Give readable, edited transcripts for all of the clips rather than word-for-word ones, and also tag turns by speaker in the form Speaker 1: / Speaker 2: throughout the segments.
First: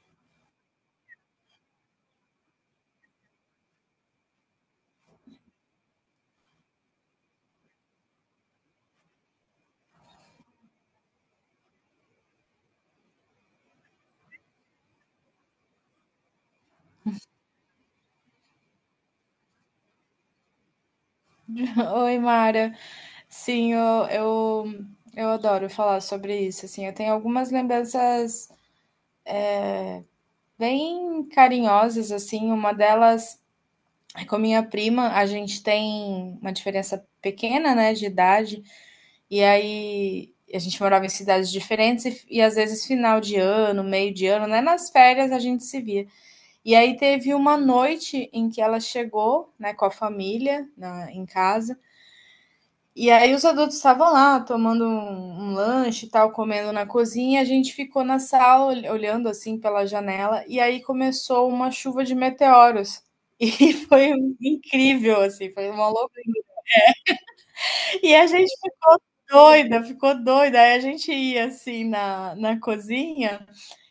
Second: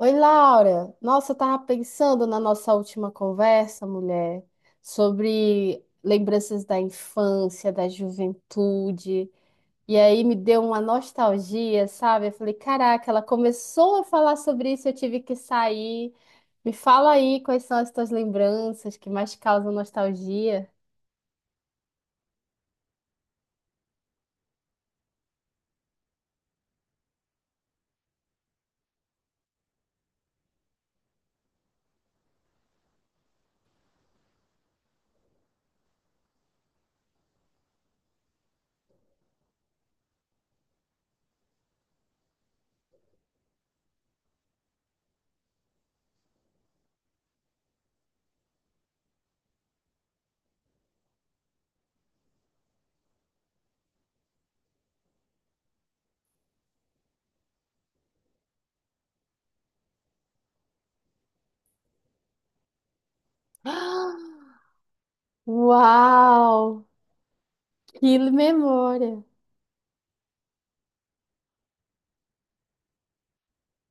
Speaker 1: Oi, Laura. Nossa, eu tava pensando na nossa última conversa, mulher, sobre lembranças da infância, da juventude. E aí me deu uma nostalgia, sabe? Eu falei, caraca, ela começou a falar sobre isso, eu tive que sair. Me fala aí quais são as tuas lembranças que mais causam nostalgia.
Speaker 2: Oi, Mara. Sim, eu adoro falar sobre isso, assim. Eu tenho algumas lembranças bem carinhosas, assim. Uma delas é com a minha prima. A gente tem uma diferença pequena, né, de idade. E aí a gente morava em cidades diferentes e às vezes final de ano, meio de ano, né? Nas férias a gente se via. E aí teve uma noite em que ela chegou, né, com a família em casa. E aí os adultos estavam lá tomando um lanche e tal, comendo na cozinha, a gente ficou na sala olhando, assim, pela janela, e aí começou uma chuva de meteoros. E foi incrível, assim, foi uma loucura.
Speaker 1: Uau,
Speaker 2: E
Speaker 1: que
Speaker 2: a gente
Speaker 1: memória!
Speaker 2: ficou doida, aí a gente ia, assim, na cozinha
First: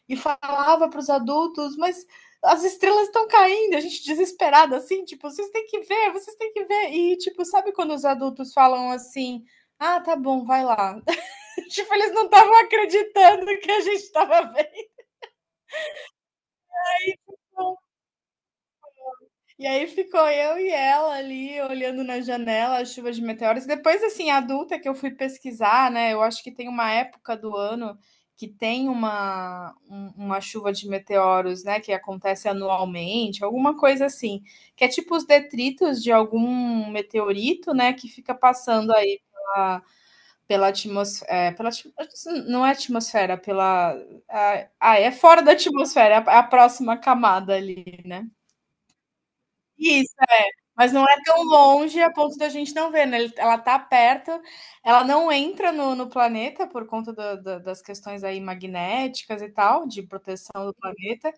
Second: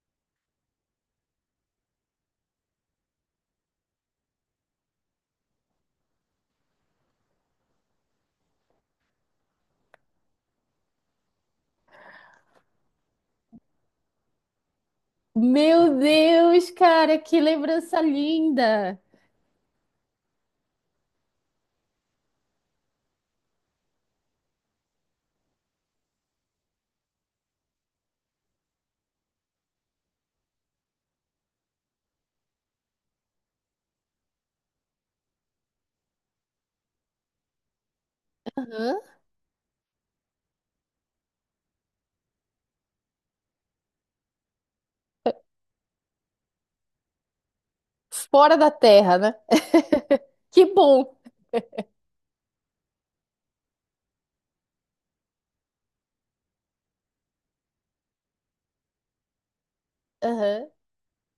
Speaker 2: e falava para os adultos, mas as estrelas estão caindo, a gente desesperada assim, tipo, vocês têm que ver, vocês têm que ver. E tipo, sabe quando os adultos falam assim: "Ah, tá bom, vai lá". Tipo, eles não estavam acreditando que a gente estava vendo.
Speaker 1: Meu Deus, cara, que lembrança linda!
Speaker 2: E aí ficou eu e ela ali olhando na janela a chuva de meteoros. Depois, assim, adulta que eu fui pesquisar, né? Eu acho que tem uma época do ano que tem uma, uma chuva de meteoros, né? Que acontece anualmente, alguma coisa assim. Que é tipo os detritos de algum meteorito, né? Que fica passando
Speaker 1: Aham.
Speaker 2: aí pela atmosfera. Não é atmosfera, pela. Ah, é fora da atmosfera, é a próxima camada ali, né?
Speaker 1: Fora da Terra, né?
Speaker 2: Isso.
Speaker 1: Que
Speaker 2: Mas não
Speaker 1: bom.
Speaker 2: é tão longe a ponto da gente não ver, né? Ela tá perto, ela não entra no, no planeta por conta das questões aí magnéticas e tal, de proteção
Speaker 1: Aham.
Speaker 2: do planeta,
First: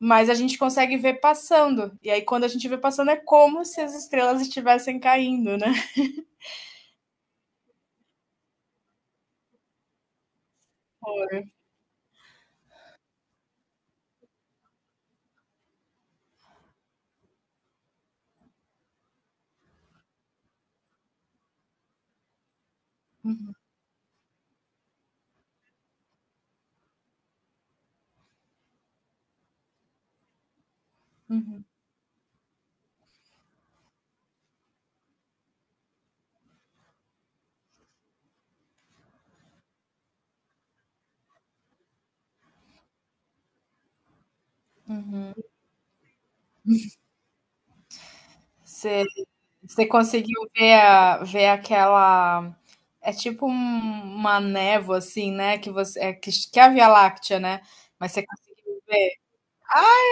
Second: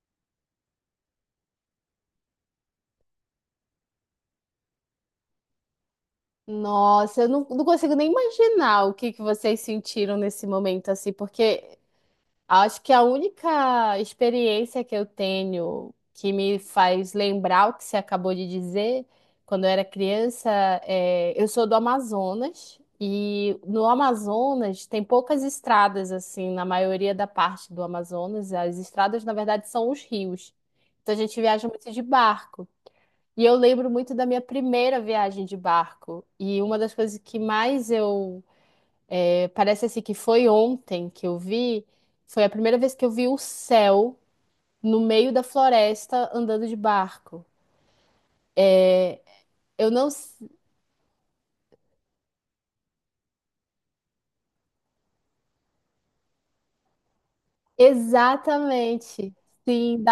Speaker 2: mas a gente consegue ver passando. E aí, quando a gente vê passando, é como se as estrelas estivessem caindo, né?
Speaker 1: Nossa, eu não, não consigo nem imaginar o que que vocês sentiram nesse momento, assim, porque acho que a única experiência que eu tenho que me faz lembrar o que você acabou de dizer, quando eu era criança, é, eu sou do Amazonas, e no Amazonas tem poucas estradas, assim, na maioria da parte do Amazonas, as estradas, na verdade, são os rios. Então a gente viaja muito de barco. E eu lembro muito da minha primeira viagem de barco. E uma das coisas que mais eu. Parece assim que foi ontem que eu vi. Foi a primeira vez que eu vi o céu no meio da floresta andando de barco.
Speaker 2: Você, você
Speaker 1: Eu não. s-
Speaker 2: conseguiu ver, ver aquela. É tipo uma névoa, assim, né? Que é a Via Láctea, né? Mas você conseguiu.
Speaker 1: Exatamente. Sim,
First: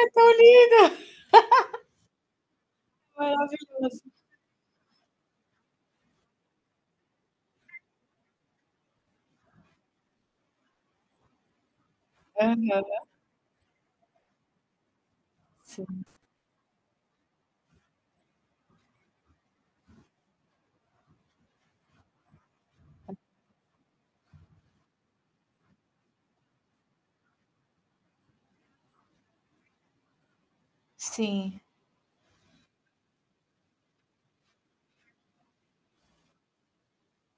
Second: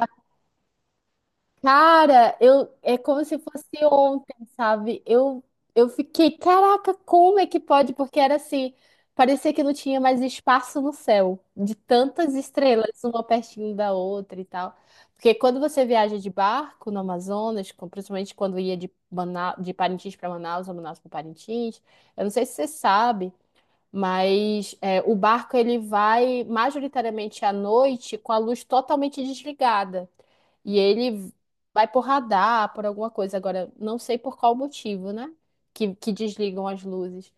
Speaker 1: cara, eu é como se fosse
Speaker 2: Maravilhoso.
Speaker 1: ontem, sabe? Eu fiquei, caraca, como é que pode? Porque era assim, parecia que não tinha mais espaço no céu, de tantas
Speaker 2: Aham,
Speaker 1: estrelas, uma pertinho da outra e tal. Porque quando você
Speaker 2: sim.
Speaker 1: viaja de barco no Amazonas, principalmente quando ia de de Parintins para Manaus, ou Manaus para Parintins, eu não sei se você sabe, mas é, o barco ele vai majoritariamente à noite com a luz totalmente desligada. E ele
Speaker 2: Sim.
Speaker 1: vai por radar, por alguma coisa. Agora, não sei por qual motivo, né? Que desligam as luzes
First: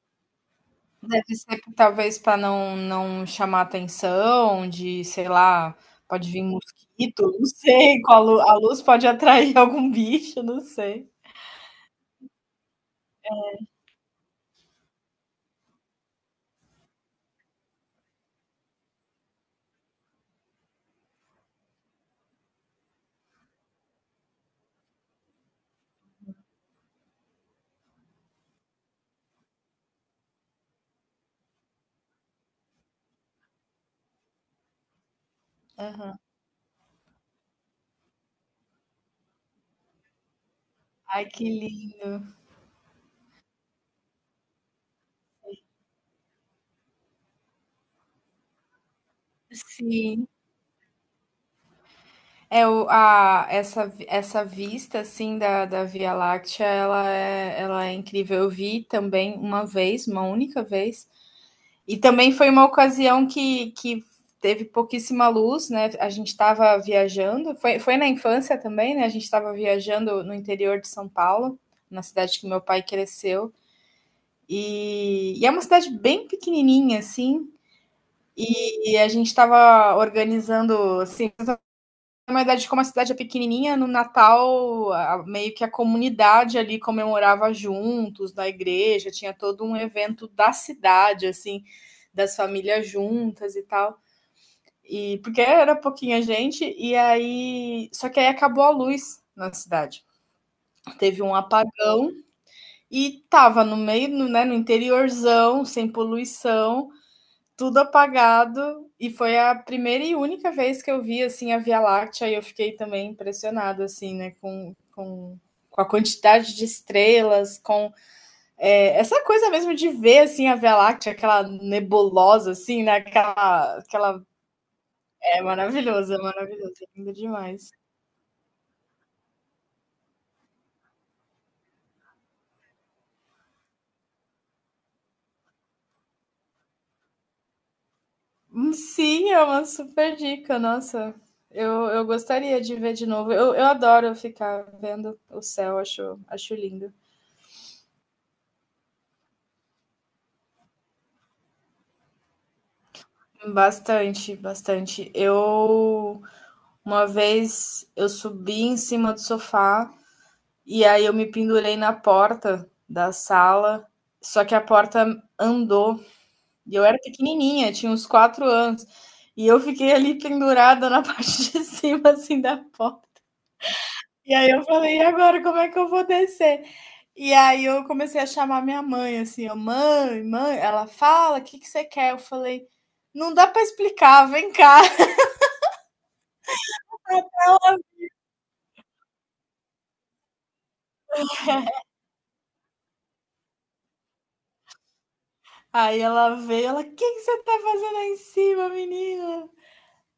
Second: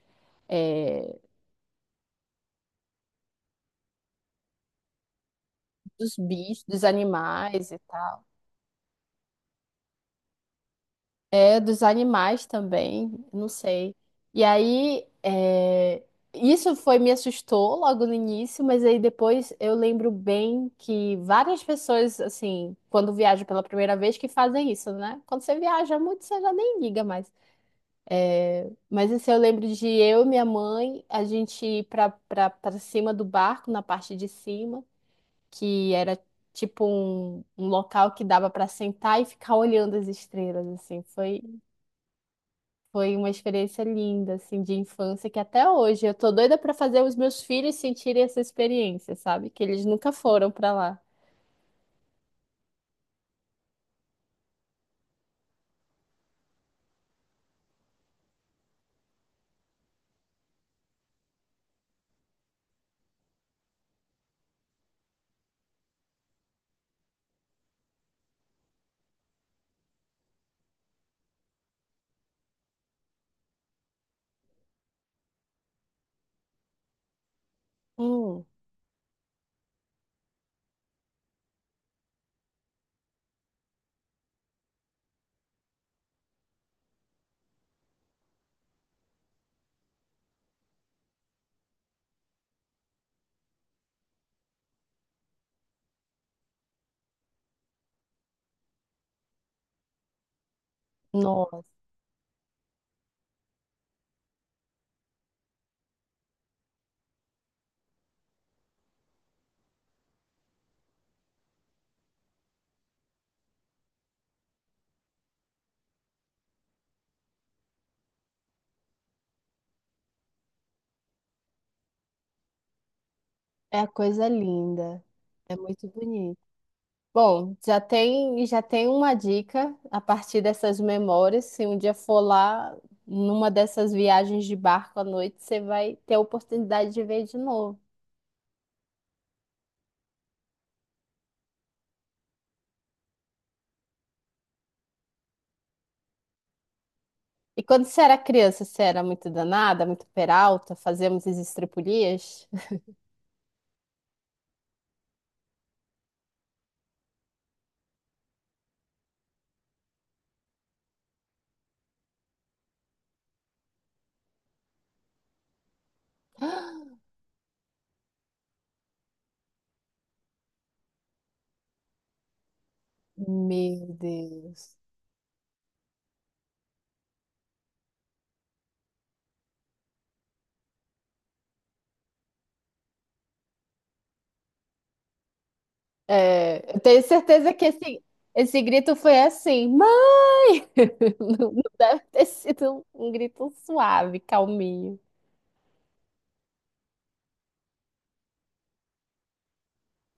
Speaker 1: é,
Speaker 2: Deve ser talvez para não chamar atenção de, sei lá,
Speaker 1: dos
Speaker 2: pode vir
Speaker 1: bichos, dos
Speaker 2: mosquito, não
Speaker 1: animais e
Speaker 2: sei, com
Speaker 1: tal.
Speaker 2: a luz pode atrair algum bicho, não sei.
Speaker 1: É, dos animais também, não sei. E aí, é, isso foi, me assustou logo no início, mas aí depois eu lembro bem que várias pessoas, assim, quando viajam pela primeira vez, que fazem isso, né? Quando você viaja muito, você já nem liga mais. Mas isso eu lembro de eu e minha mãe, a gente ir pra cima do barco, na parte de cima, que era
Speaker 2: Aham.
Speaker 1: tipo um, um local que dava pra sentar e ficar olhando as estrelas, assim.
Speaker 2: Ai,
Speaker 1: Foi,
Speaker 2: que lindo.
Speaker 1: foi uma experiência linda, assim, de infância, que até hoje eu tô doida pra fazer os meus filhos sentirem essa experiência, sabe? Que eles nunca
Speaker 2: Sim.
Speaker 1: foram pra lá.
Speaker 2: É o a essa vi essa vista, assim, da Via Láctea, ela é incrível. Eu vi também uma vez, uma única vez, e também foi uma ocasião que teve pouquíssima luz, né? A gente estava viajando, foi na infância também, né? A gente estava viajando no interior de São Paulo, na cidade que meu pai cresceu. E é uma cidade bem pequenininha, assim.
Speaker 1: Hum,
Speaker 2: E a gente estava organizando, assim, na verdade, como a cidade é pequenininha, no Natal, a meio que a comunidade ali comemorava juntos, na igreja, tinha todo um evento da cidade, assim, das famílias juntas e tal. E porque era pouquinha gente, e aí. Só que aí acabou a luz na cidade. Teve um
Speaker 1: Nossa,
Speaker 2: apagão e tava no meio, no, né, no interiorzão, sem poluição, tudo apagado, e foi a primeira e única vez que eu vi, assim, a Via Láctea, e eu fiquei também impressionada, assim, né, com a quantidade de estrelas, com é, essa coisa mesmo de ver, assim, a Via Láctea, aquela nebulosa, assim, né,
Speaker 1: é a
Speaker 2: aquela
Speaker 1: coisa linda.
Speaker 2: é
Speaker 1: É muito
Speaker 2: maravilhosa,
Speaker 1: bonito.
Speaker 2: maravilhoso, é lindo
Speaker 1: Bom,
Speaker 2: demais.
Speaker 1: já tem uma dica a partir dessas memórias. Se um dia for lá, numa dessas viagens de barco à noite, você vai ter a oportunidade de ver de novo.
Speaker 2: Sim, é uma super dica, nossa. Eu gostaria de ver de novo. Eu adoro ficar vendo o céu, acho, acho lindo.
Speaker 1: E quando você era criança, você era muito danada, muito peralta, fazíamos as estripulias?
Speaker 2: Bastante, bastante. Eu Uma vez eu subi em cima do sofá e aí eu me pendurei na porta da sala, só que a porta andou e eu era pequenininha, tinha uns 4 anos e eu fiquei ali pendurada na parte de cima assim da porta.
Speaker 1: Meu
Speaker 2: E aí eu
Speaker 1: Deus.
Speaker 2: falei, e agora como é que eu vou descer? E aí eu comecei a chamar minha mãe assim, eu, mãe, ela fala, o que que você quer? Eu falei, não dá para explicar, vem cá.
Speaker 1: É, eu tenho certeza que esse grito foi assim, mãe! Não, não deve ter sido um grito suave, calminho.
Speaker 2: Aí ela veio, ela, o que que você tá fazendo aí em cima, menina?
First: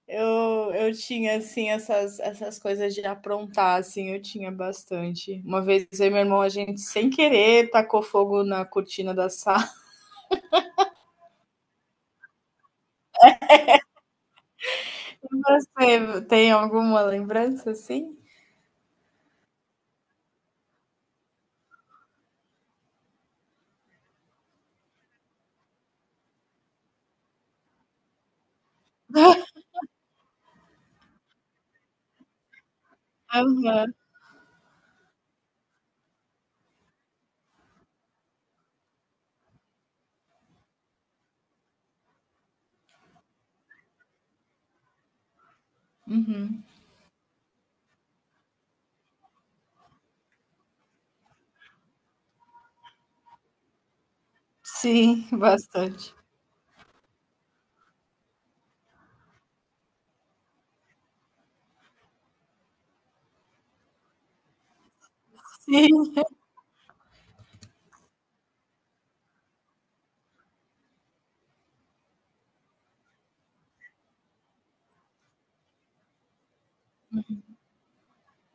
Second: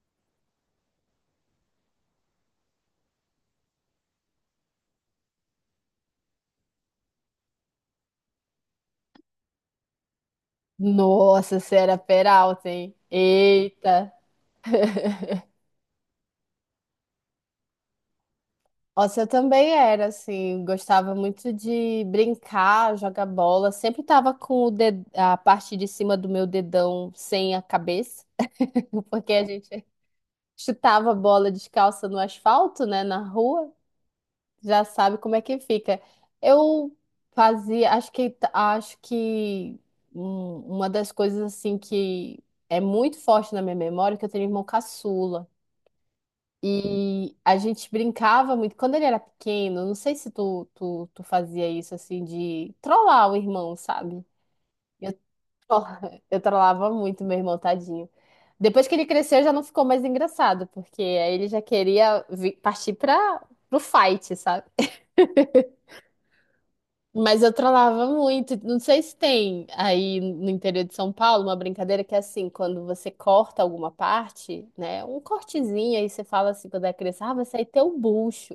Speaker 2: Eu tinha, assim, essas coisas de aprontar, assim, eu tinha bastante. Uma vez eu e meu irmão, a gente, sem querer, tacou fogo na cortina da sala.
Speaker 1: Nossa, você era peralta, hein? Eita!
Speaker 2: Você tem alguma lembrança, assim?
Speaker 1: Nossa, eu também era, assim, gostava muito de brincar, jogar bola. Sempre tava com o ded- a parte de cima do meu dedão sem a cabeça, porque a gente chutava a bola descalça no asfalto, né, na rua.
Speaker 2: Aham.
Speaker 1: Já sabe como é que fica. Eu fazia, acho que uma das coisas, assim, que é muito forte na minha memória, é que eu tenho um irmão caçula.
Speaker 2: Uhum.
Speaker 1: E a gente brincava muito. Quando ele era pequeno, não sei se tu fazia isso assim de trollar o irmão, sabe? Eu,
Speaker 2: Sim,
Speaker 1: tro-
Speaker 2: bastante.
Speaker 1: eu trollava muito meu irmão, tadinho. Depois que ele cresceu, já não ficou mais engraçado, porque aí ele já queria partir para pro fight, sabe?
Speaker 2: Sim.
Speaker 1: Mas eu trollava muito. Não sei se tem aí no interior de São Paulo uma brincadeira que é assim, quando você corta alguma parte, né? Um cortezinho, aí você fala assim, quando é criança, ah, vai sair teu bucho.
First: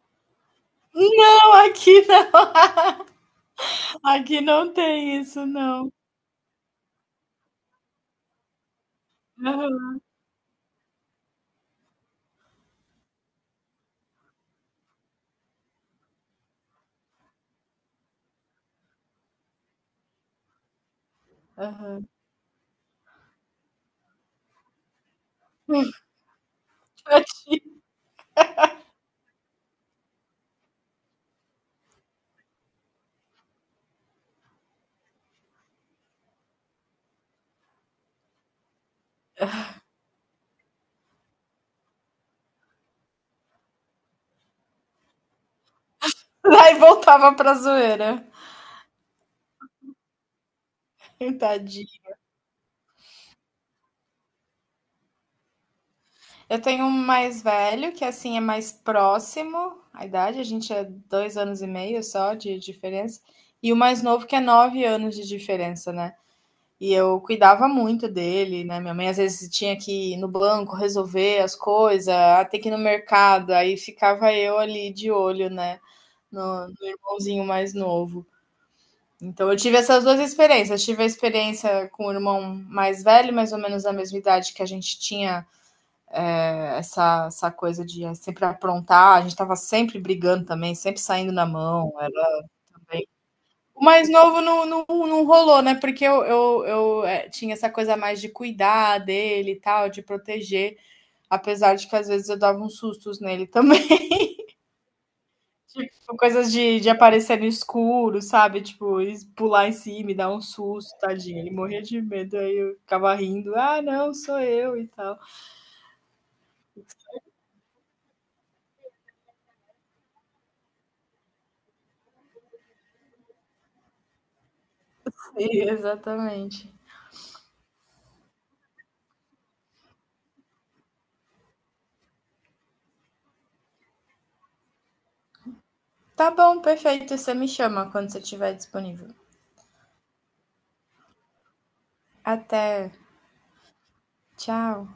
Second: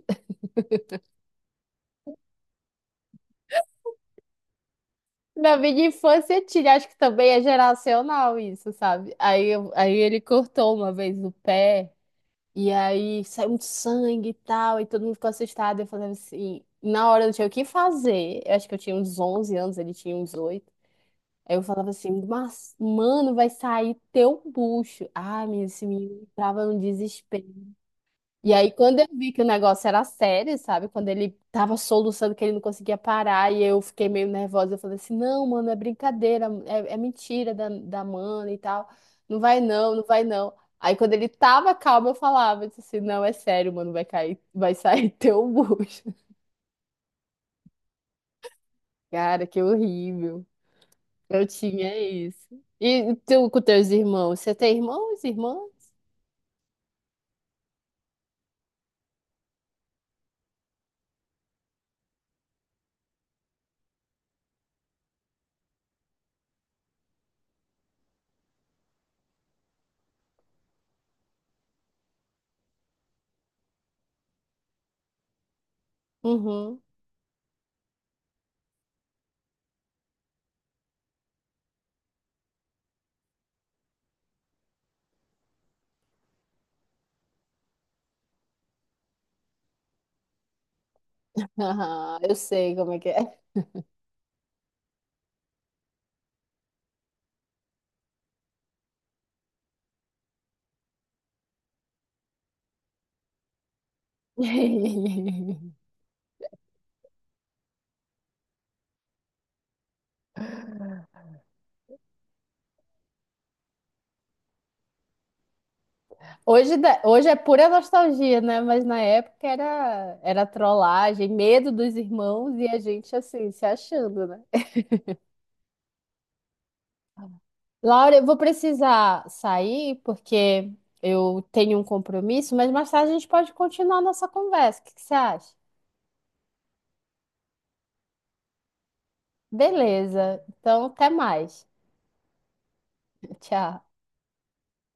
Speaker 2: Não, aqui não. Aqui não tem isso,
Speaker 1: Na minha
Speaker 2: não.
Speaker 1: infância tinha, acho que também é geracional isso, sabe? Aí, aí
Speaker 2: Aham,
Speaker 1: ele cortou uma vez o pé, e aí saiu muito sangue e tal, e todo mundo ficou assustado. Eu falava assim, na hora eu não tinha o que fazer, eu acho que eu tinha uns 11 anos, ele tinha uns oito. Aí eu falava
Speaker 2: aham.
Speaker 1: assim, mas, mano, vai sair teu bucho. Ah, menina, esse menino entrava num
Speaker 2: Tadinho.
Speaker 1: desespero. E aí, quando eu vi que o negócio era sério, sabe? Quando ele tava soluçando que ele não conseguia parar e eu fiquei meio nervosa, eu falei assim: não, mano, é brincadeira, é mentira da mana e tal. Não vai não, não vai não. Aí, quando ele tava calmo, eu falava eu disse assim: não, é sério, mano, vai cair, vai sair teu bucho.
Speaker 2: Aí voltava pra zoeira.
Speaker 1: Cara, que horrível. Eu tinha
Speaker 2: Tadinho.
Speaker 1: isso. E tu com teus irmãos? Você tem irmãos, irmã?
Speaker 2: Eu tenho um mais velho, que assim é mais próximo à idade, a gente é 2 anos e meio só de diferença, e o mais novo que é 9 anos de diferença, né? E eu cuidava muito dele, né? Minha mãe às vezes tinha que ir no banco resolver as coisas, até que ir no mercado, aí ficava eu ali de olho, né? No
Speaker 1: Uhum.
Speaker 2: irmãozinho mais novo. Então eu tive essas duas experiências. Eu tive a experiência com o irmão mais velho, mais ou menos da mesma idade que a gente tinha essa coisa de sempre aprontar, a gente tava sempre brigando também, sempre saindo na mão.
Speaker 1: Aham, eu
Speaker 2: Era
Speaker 1: sei como é
Speaker 2: bem...
Speaker 1: que é.
Speaker 2: O mais novo não rolou, né? Porque eu tinha essa coisa mais de cuidar dele e tal, de proteger, apesar de que às vezes eu dava uns sustos nele também. Tipo, coisas de aparecer no escuro, sabe? Tipo, pular em cima e dar um susto, tadinho. Ele morria de medo, aí eu ficava rindo, ah, não, sou eu e tal.
Speaker 1: Hoje é pura nostalgia, né? Mas na época era, era trollagem, medo dos irmãos e a gente assim, se achando, né?
Speaker 2: E, exatamente.
Speaker 1: Laura, eu vou precisar sair porque eu tenho um compromisso, mas mais tarde a gente pode continuar a nossa conversa. O que que você acha?
Speaker 2: Tá bom, perfeito. Você me chama quando você estiver disponível.
Speaker 1: Beleza. Então, até mais.
Speaker 2: Até.
Speaker 1: Tchau.
Speaker 2: Tchau.